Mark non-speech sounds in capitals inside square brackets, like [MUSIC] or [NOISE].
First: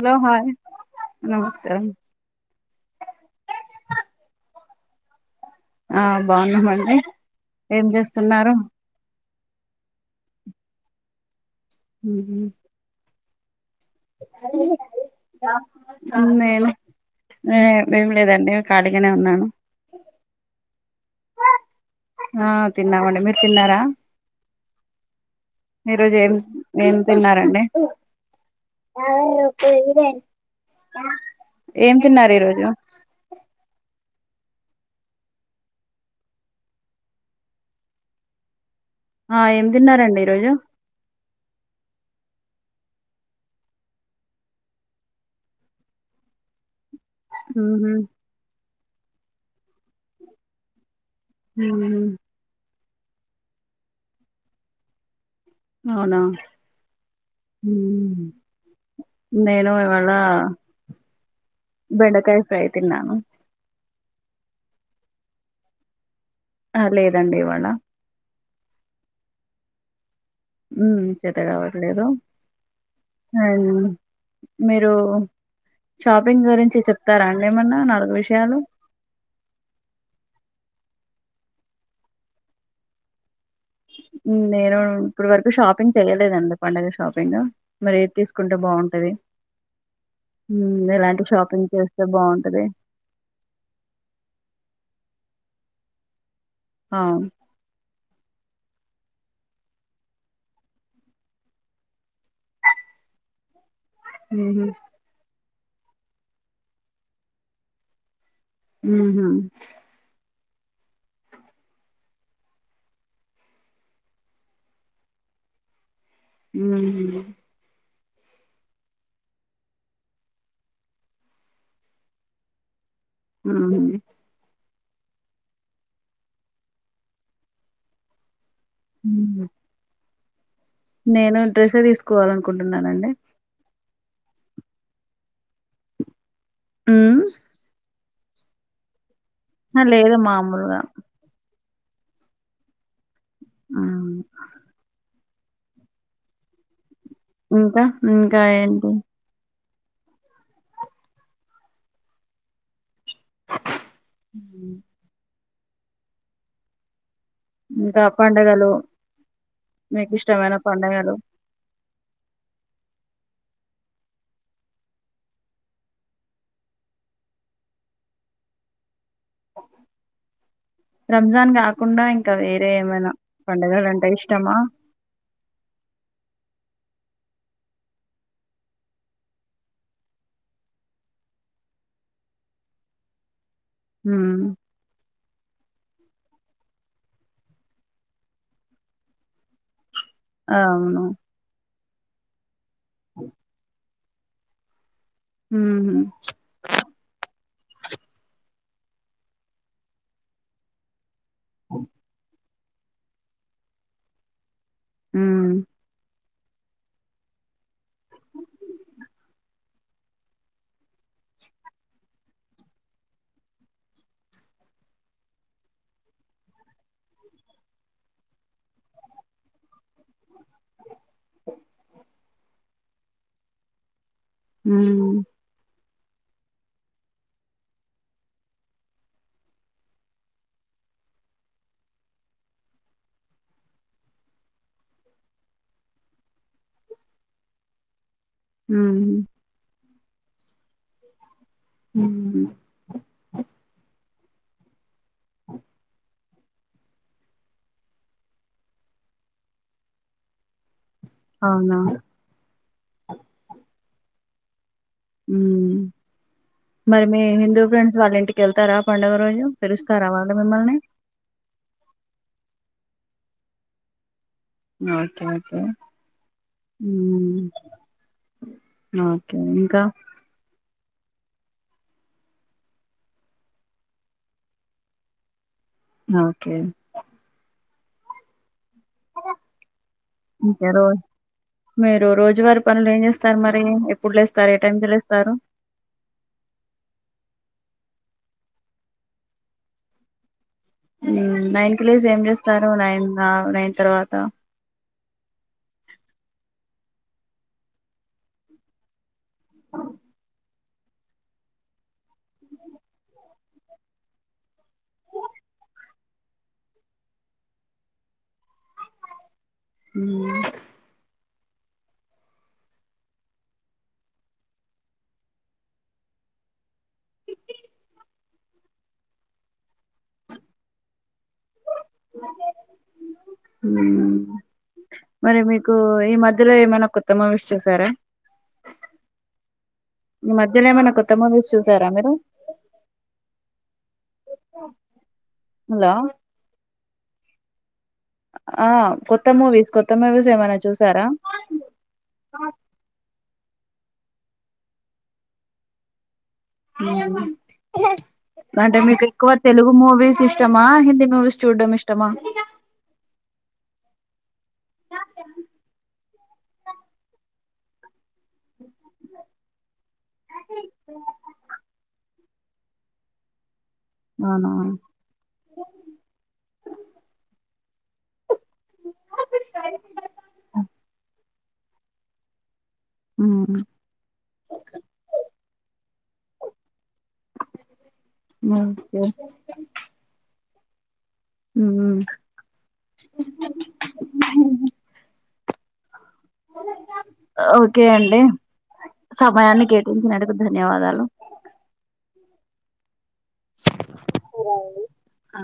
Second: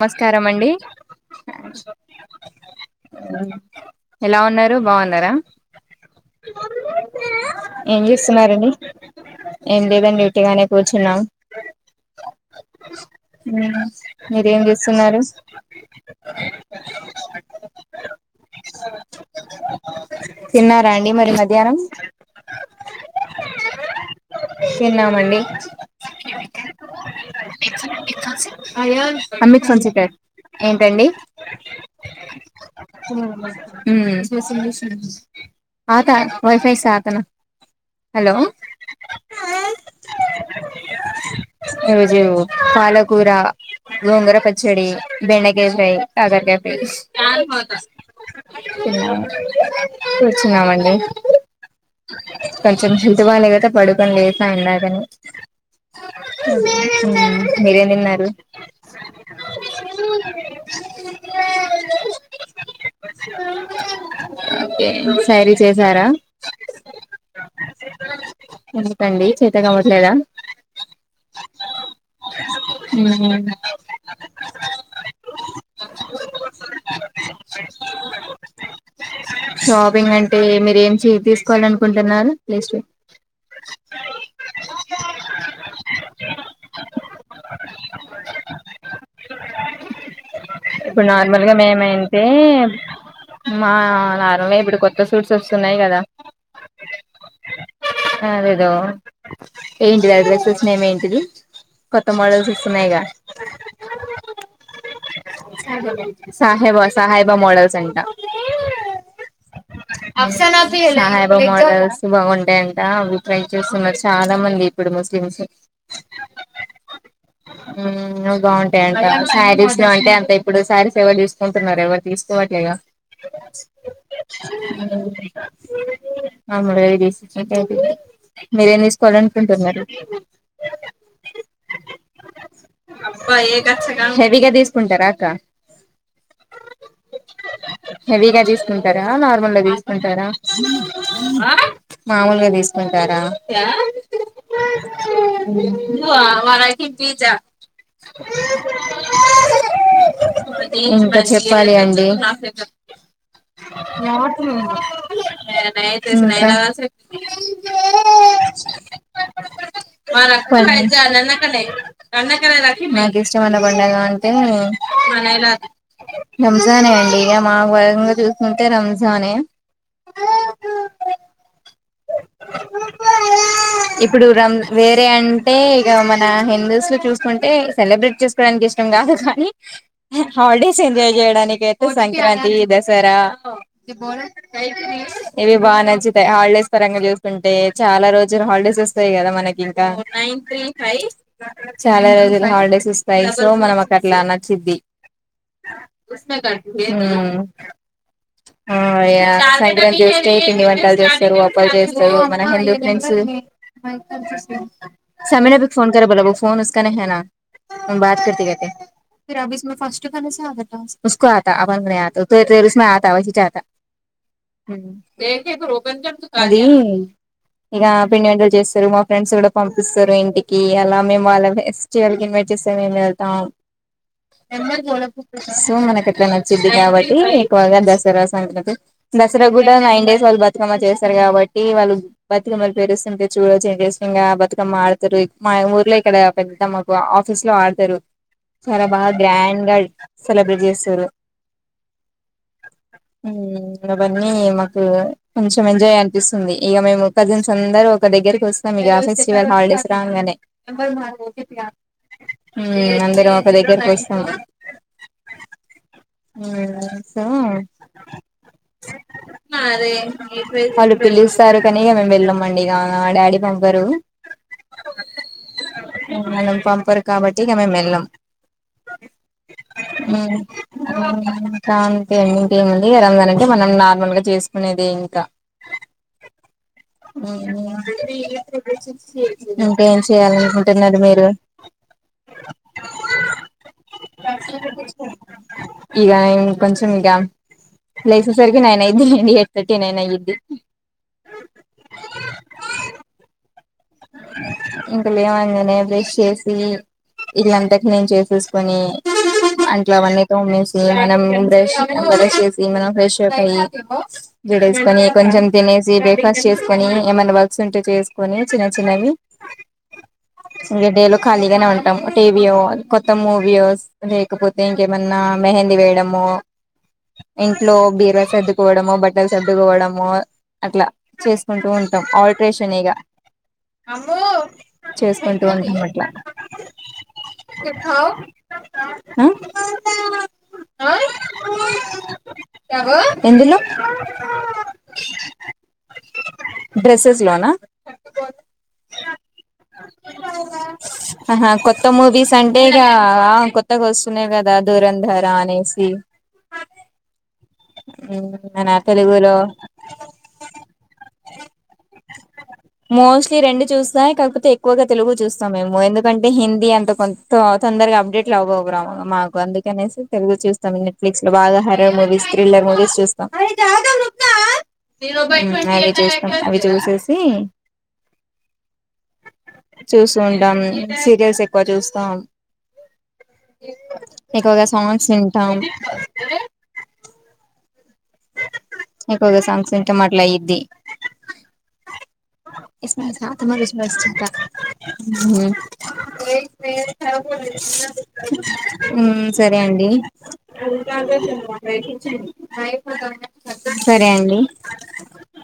Hello hi అండి నమస్కారం ఎలా ఉన్నారు బాగున్నార ఆ బాగున్నామండి ఏం చేస్తున్నారండి ఏం లేదండి ఉట్టిగానే కూర్చున్నాం హు మీరేం చేస్తున్నారు ఏమి లేదండి ఖాళీగనే ఉన్నాను తిన్నారాండి మరి మధ్యానం ఆ తిన్నామండి మీరు తిన్నామండి ఈరోజ ఏం ఏం తిన్నారండి [UNINTELLIGIBLE] ఏంటండి ఏం తిన్నారు ఈరోజు హలో ఆ ఏం తిన్నారండి ఈరోజు ఈరోజు పాలకూర గోంగూర పచ్చడి బెండకాయ ఫ్రై కాకరకాయ ఫ్రై [UNINTELLIGIBLE] కుర్చున్నామండి కొంచెం హెల్త్ బాలేదు కదా పడుకొని లెస్నా ఇందాకనే అవునా మీరేం తిన్నారు నేను ఇవాళ బెండకాయ్ ఫ్రై తిన్నాను ఓకే సరీ చేసార ఆ లేదండి ఇవాళ ఏంటండీ చేత కావట్లేదా ఉ చేత కావట్లేదు మ్మ్ మీరు షాపింగ్ గురించి చెప్తార అండి ఏమన్నా నాలుగు విషయాలు షాపింగ్ అంటే మీరు ఏం తీసుకోవాల అనుకుంటున్నారు లిస్ట్ నేను ఇప్పడు వరకు షాపింగ్ చెయలేదండి పండుగ షాపింగ్ మరి ఏది తీసుకుంటే బాగుంటది ఇప్పుడు ఎలాంటి నార్మల్ గా షాపింగ్ చేస్తే మేమైతే బాగుంటది మా నార్మల్ గా ఇప్పుడు కొత్త సూట్స్ వస్తున్నాయి కదా ఆ అ లేేదో ఏంటిది అడ్రెసెస్ నేమ్ ఏంటిది కొత్త మోడల్స్ వస్తున్నాయి గ హు హు సాహెబ సాహెబ మోడల్స్ అంట హు హు సాహేబ మోడల్స్ బాగుంటాయంట అవి ట్రై చేస్తున్నారు చాల మంది ఇప్పుడు ముస్లి మ్స్ హుహు. బాగుంటాయంట శారీస్ లో అంటే అంత ఇప్పుడు శారీస్ ఎవరు తీసుకుంటున్నారు ఎవరు తీసుకోవట్లే గా హుహు. [UNINTELLIGIBLE] మీరేం తీసుకోవాల హ్మ్. అనుకుంటున్నారు నేను డ్రెస్ తీసుకోవాలనుకుంటున్నానండి హెవీగా తీసుకుంటారా అక్క ఆ హెవీగా తీసుకుంటారా నార్మల్ గా లేదు తీసుకుంటారా మామూలుగా. మామూలుగా తీసుకుంటారా హ్మ్. వా మరి ఐతే పీచ్ ఇంకా ఇంకా ఏంటి ఇంకా చెప్పాలి అండి నిన్న హ్మ్. నైట్ నేను రాసి ఇంకా పండగలు మీకిష్టమైన పండగలు? [UNINTELLIGIBLE] నాకు ఇష్టమైన పండగా అంటే రంజానే అండి ఇక మా భాగంగా చూసుకుంటే రంజాన్ తానే కాకుండా ఇంకా వేరే ఏమైనా పండగలంటే ఇప్పుడు రం ఇష్టమా వేరే అంటే ఇగ మన హిందూస్ లో చూసుకుంటే సెలబ్రేట్ చేసుకోవడానికి ఇష్టం కాదు కానీ హా హాలిడేస్ ఎంజాయ్ చేయడానికి అయితే సంక్రాంతి, దసరా హ్మ్. ఇవి బాగా నచ్చుతాయి హాలిడేస్ ఈ పరంగా చూస్తుంటే చాలా రోజులు హాలిడేస్ వస్తాయి కదా మనకి ఇంకా అవును. చాలా రోజులు హాలిడేస్ వస్తాయి సో మనం అ అట్లా నచ్చిద్ది హుహు. ఉ ఆ ఇగ సంక్రాంతి వస్తే పిండి వంటలు చేస్తారు హ్మ్. [UNINTELLIGIBLE] మా బాత్ కతే కతే [UNINTELLIGIBLE] ఉ అది ఇక పిండి వంటలు చేస్తారు మా ఫ్రెండ్స్ కూడా పంపిస్తారు ఇంటికి అలా మేము వాళ్ళ ఫెస్టివల్ కి ఇన్వైట్ చేస్తే వెళ్తాం హ్మ్ సో మనకి ఇడ నచ్చిద్ది కాబట్టి ఎక్కువగా దసరా సంగతి దసరా కూడా నైన్ డేస్ వాళ్ళు బతుకమ్మ చేస్ తారు కాబట్టి వాళ్ళు బతుకమ్మలు పేరుస్తుంటే చూడొచ్చు చేస బతుకమ్మ ఆడతారు మా ఊర్లో ఇక్కడ పెద్ద మాకు ఆఫీస్ లో ఆడతారు చాలా బాగా హ్మ్ గ్రాండ్ గా సెలబ్రేట్ చేస్తారు హ్మ్ అవన్నీ మాకు కొంచం ఎంజాయ్ అనిపిస్తుంది ఇగ మేము కజిన్స్ అందరుూ ఒక దగ్గరకి వస్తాం ఇక ఫెస్టివల్ హాలిడేస్ రాంగానే అవునా ఉ అందరం ఒక దగ్గర కలుస్తాము ఉ మరి మీ హిందూ సో ఫ్రెండ్స్ వాళ్ళ ఇంటికి వెళ్తారా పండుగ రోజు అదే పిలుస్తారా వా వాళ్ళు పిలుస్తారు కానీ మేము వెళ్ళమండి ఇగ డాడీ పబారు ఓకే ఓకే మనం ఉ పంపరు కాబట్టి ఇక మేము వెళ్ళాం ఓకే ఇంకా ఇంకా అంతే ఇంకేమండి రంజాని అంటే మనం నార్మల్ గా చేసుకునేది ఇంకా ఓకే ఇంకేం ఇంకా రో చేయాలనుకుంటున్నారు మీరు మీరు రోజువారి పనులు ఏం చేస్తారు మరి ఎప్పుడు లేస్తారు ఏ టైమ్ కి లేస్తారు ఇగ ఇన్ కొంచెం ఇ లైసెన్స్ వరకు నైన అండి ఎయిట్ తథర్టీ నైన్ అయిద్ది ఉ నైన్ కి లేసి ఏం చేస్తారు నైన్ నైన్ తర్వాత ఇంక లేవంగానే బ్రష్ చేసి ఇల్లంత క్లీన్ చేసేసుకుని అట్లు అవన్నీ తోమేస్ మనం బ్రష్ బ్రష్ చేసి మనం ఫ్రెష్ అయి జడ ఎసుకొని కొంచెం తిని బ్రేక్ ఫాస్ట్ చేసుకొని ఏమైన్నా వర్క్స్ ఉంటే చేసుకని చిన్న చిన్నవి ఉమ్ ఇంక డే లో ఖాళీగానే ఉంటాం. టీవీయో కొత్త మూవీయోస్ లేకపోతే ఇంకేమన్నా మెహందీ వేయడ మో ఇంట్లో బీరవా సర్దుకోవడము బట్టలు సర్దుకోవడము అట్లా చేసుకుంటూ ఉంటాం ఆల్ట్రేషన్ ఇగ ఉమ్ మరి చేసుకుంటూ మీకు ఉంటాం అట్లా ఈ మధ్యలో ఏమైనా కొత్త మూవీస్ చూసారా ఉమ్ ఈ మధ్యలో ఏమైనా కొత్త మూవీస్ చూసారా మీరు ఎందులో హలో డ్రెస్సెస్ లోనా ఆ కొత్త మూవీస్ కొత్త మూవీస్ ఏమైనా చూసారా ఆహా కొత్త మూవిస్ అంటే ఇగ కొత్త కొత్తగా వస్తున్నాయి కదా దూరం ధర అనేసి ఉమ్ మన అంటే మీకు ఎక్కువ తెలుగులో తెలుగు మూవీస్ ఇష్టమా హిందీ మూవీస్ చూడడం ఇష్టమా మోస్ట్లీ రెండు చూస్తా కాకపోతే ఎక్కువగా తెలుగు చూస్తాం మేము ఎందుకంటే హిందీ అంత కొంత తొందరగా అప్డేట్ రావ్ రావు మాకు అందుకనేసి తెలుగు చూస్తాం నెట్ ఫ్లిక్స్ లో బాగా హార్రర్ మూవీస్ విళ్ళ మూవీస్ చూస్తాం అ అవునా అవి చూస్తాం అవి చూసేసి చూస్తుంటాం. సీరియల్స్ ఎక్కువ చూస్తాం హ్మ్. ఎక్కువగా సాంగ్స్ వింటాం ఓకే ఎక్కువగా సాంగ్స్ వింటాం అట్లా అయింది హ్మ్. ఉమ్ ఓకే అండి ఉమ్ సరే సమయాన్ని అండి కేటాయించినందుకు ధన్యవాదాలు సరే అండి ఆ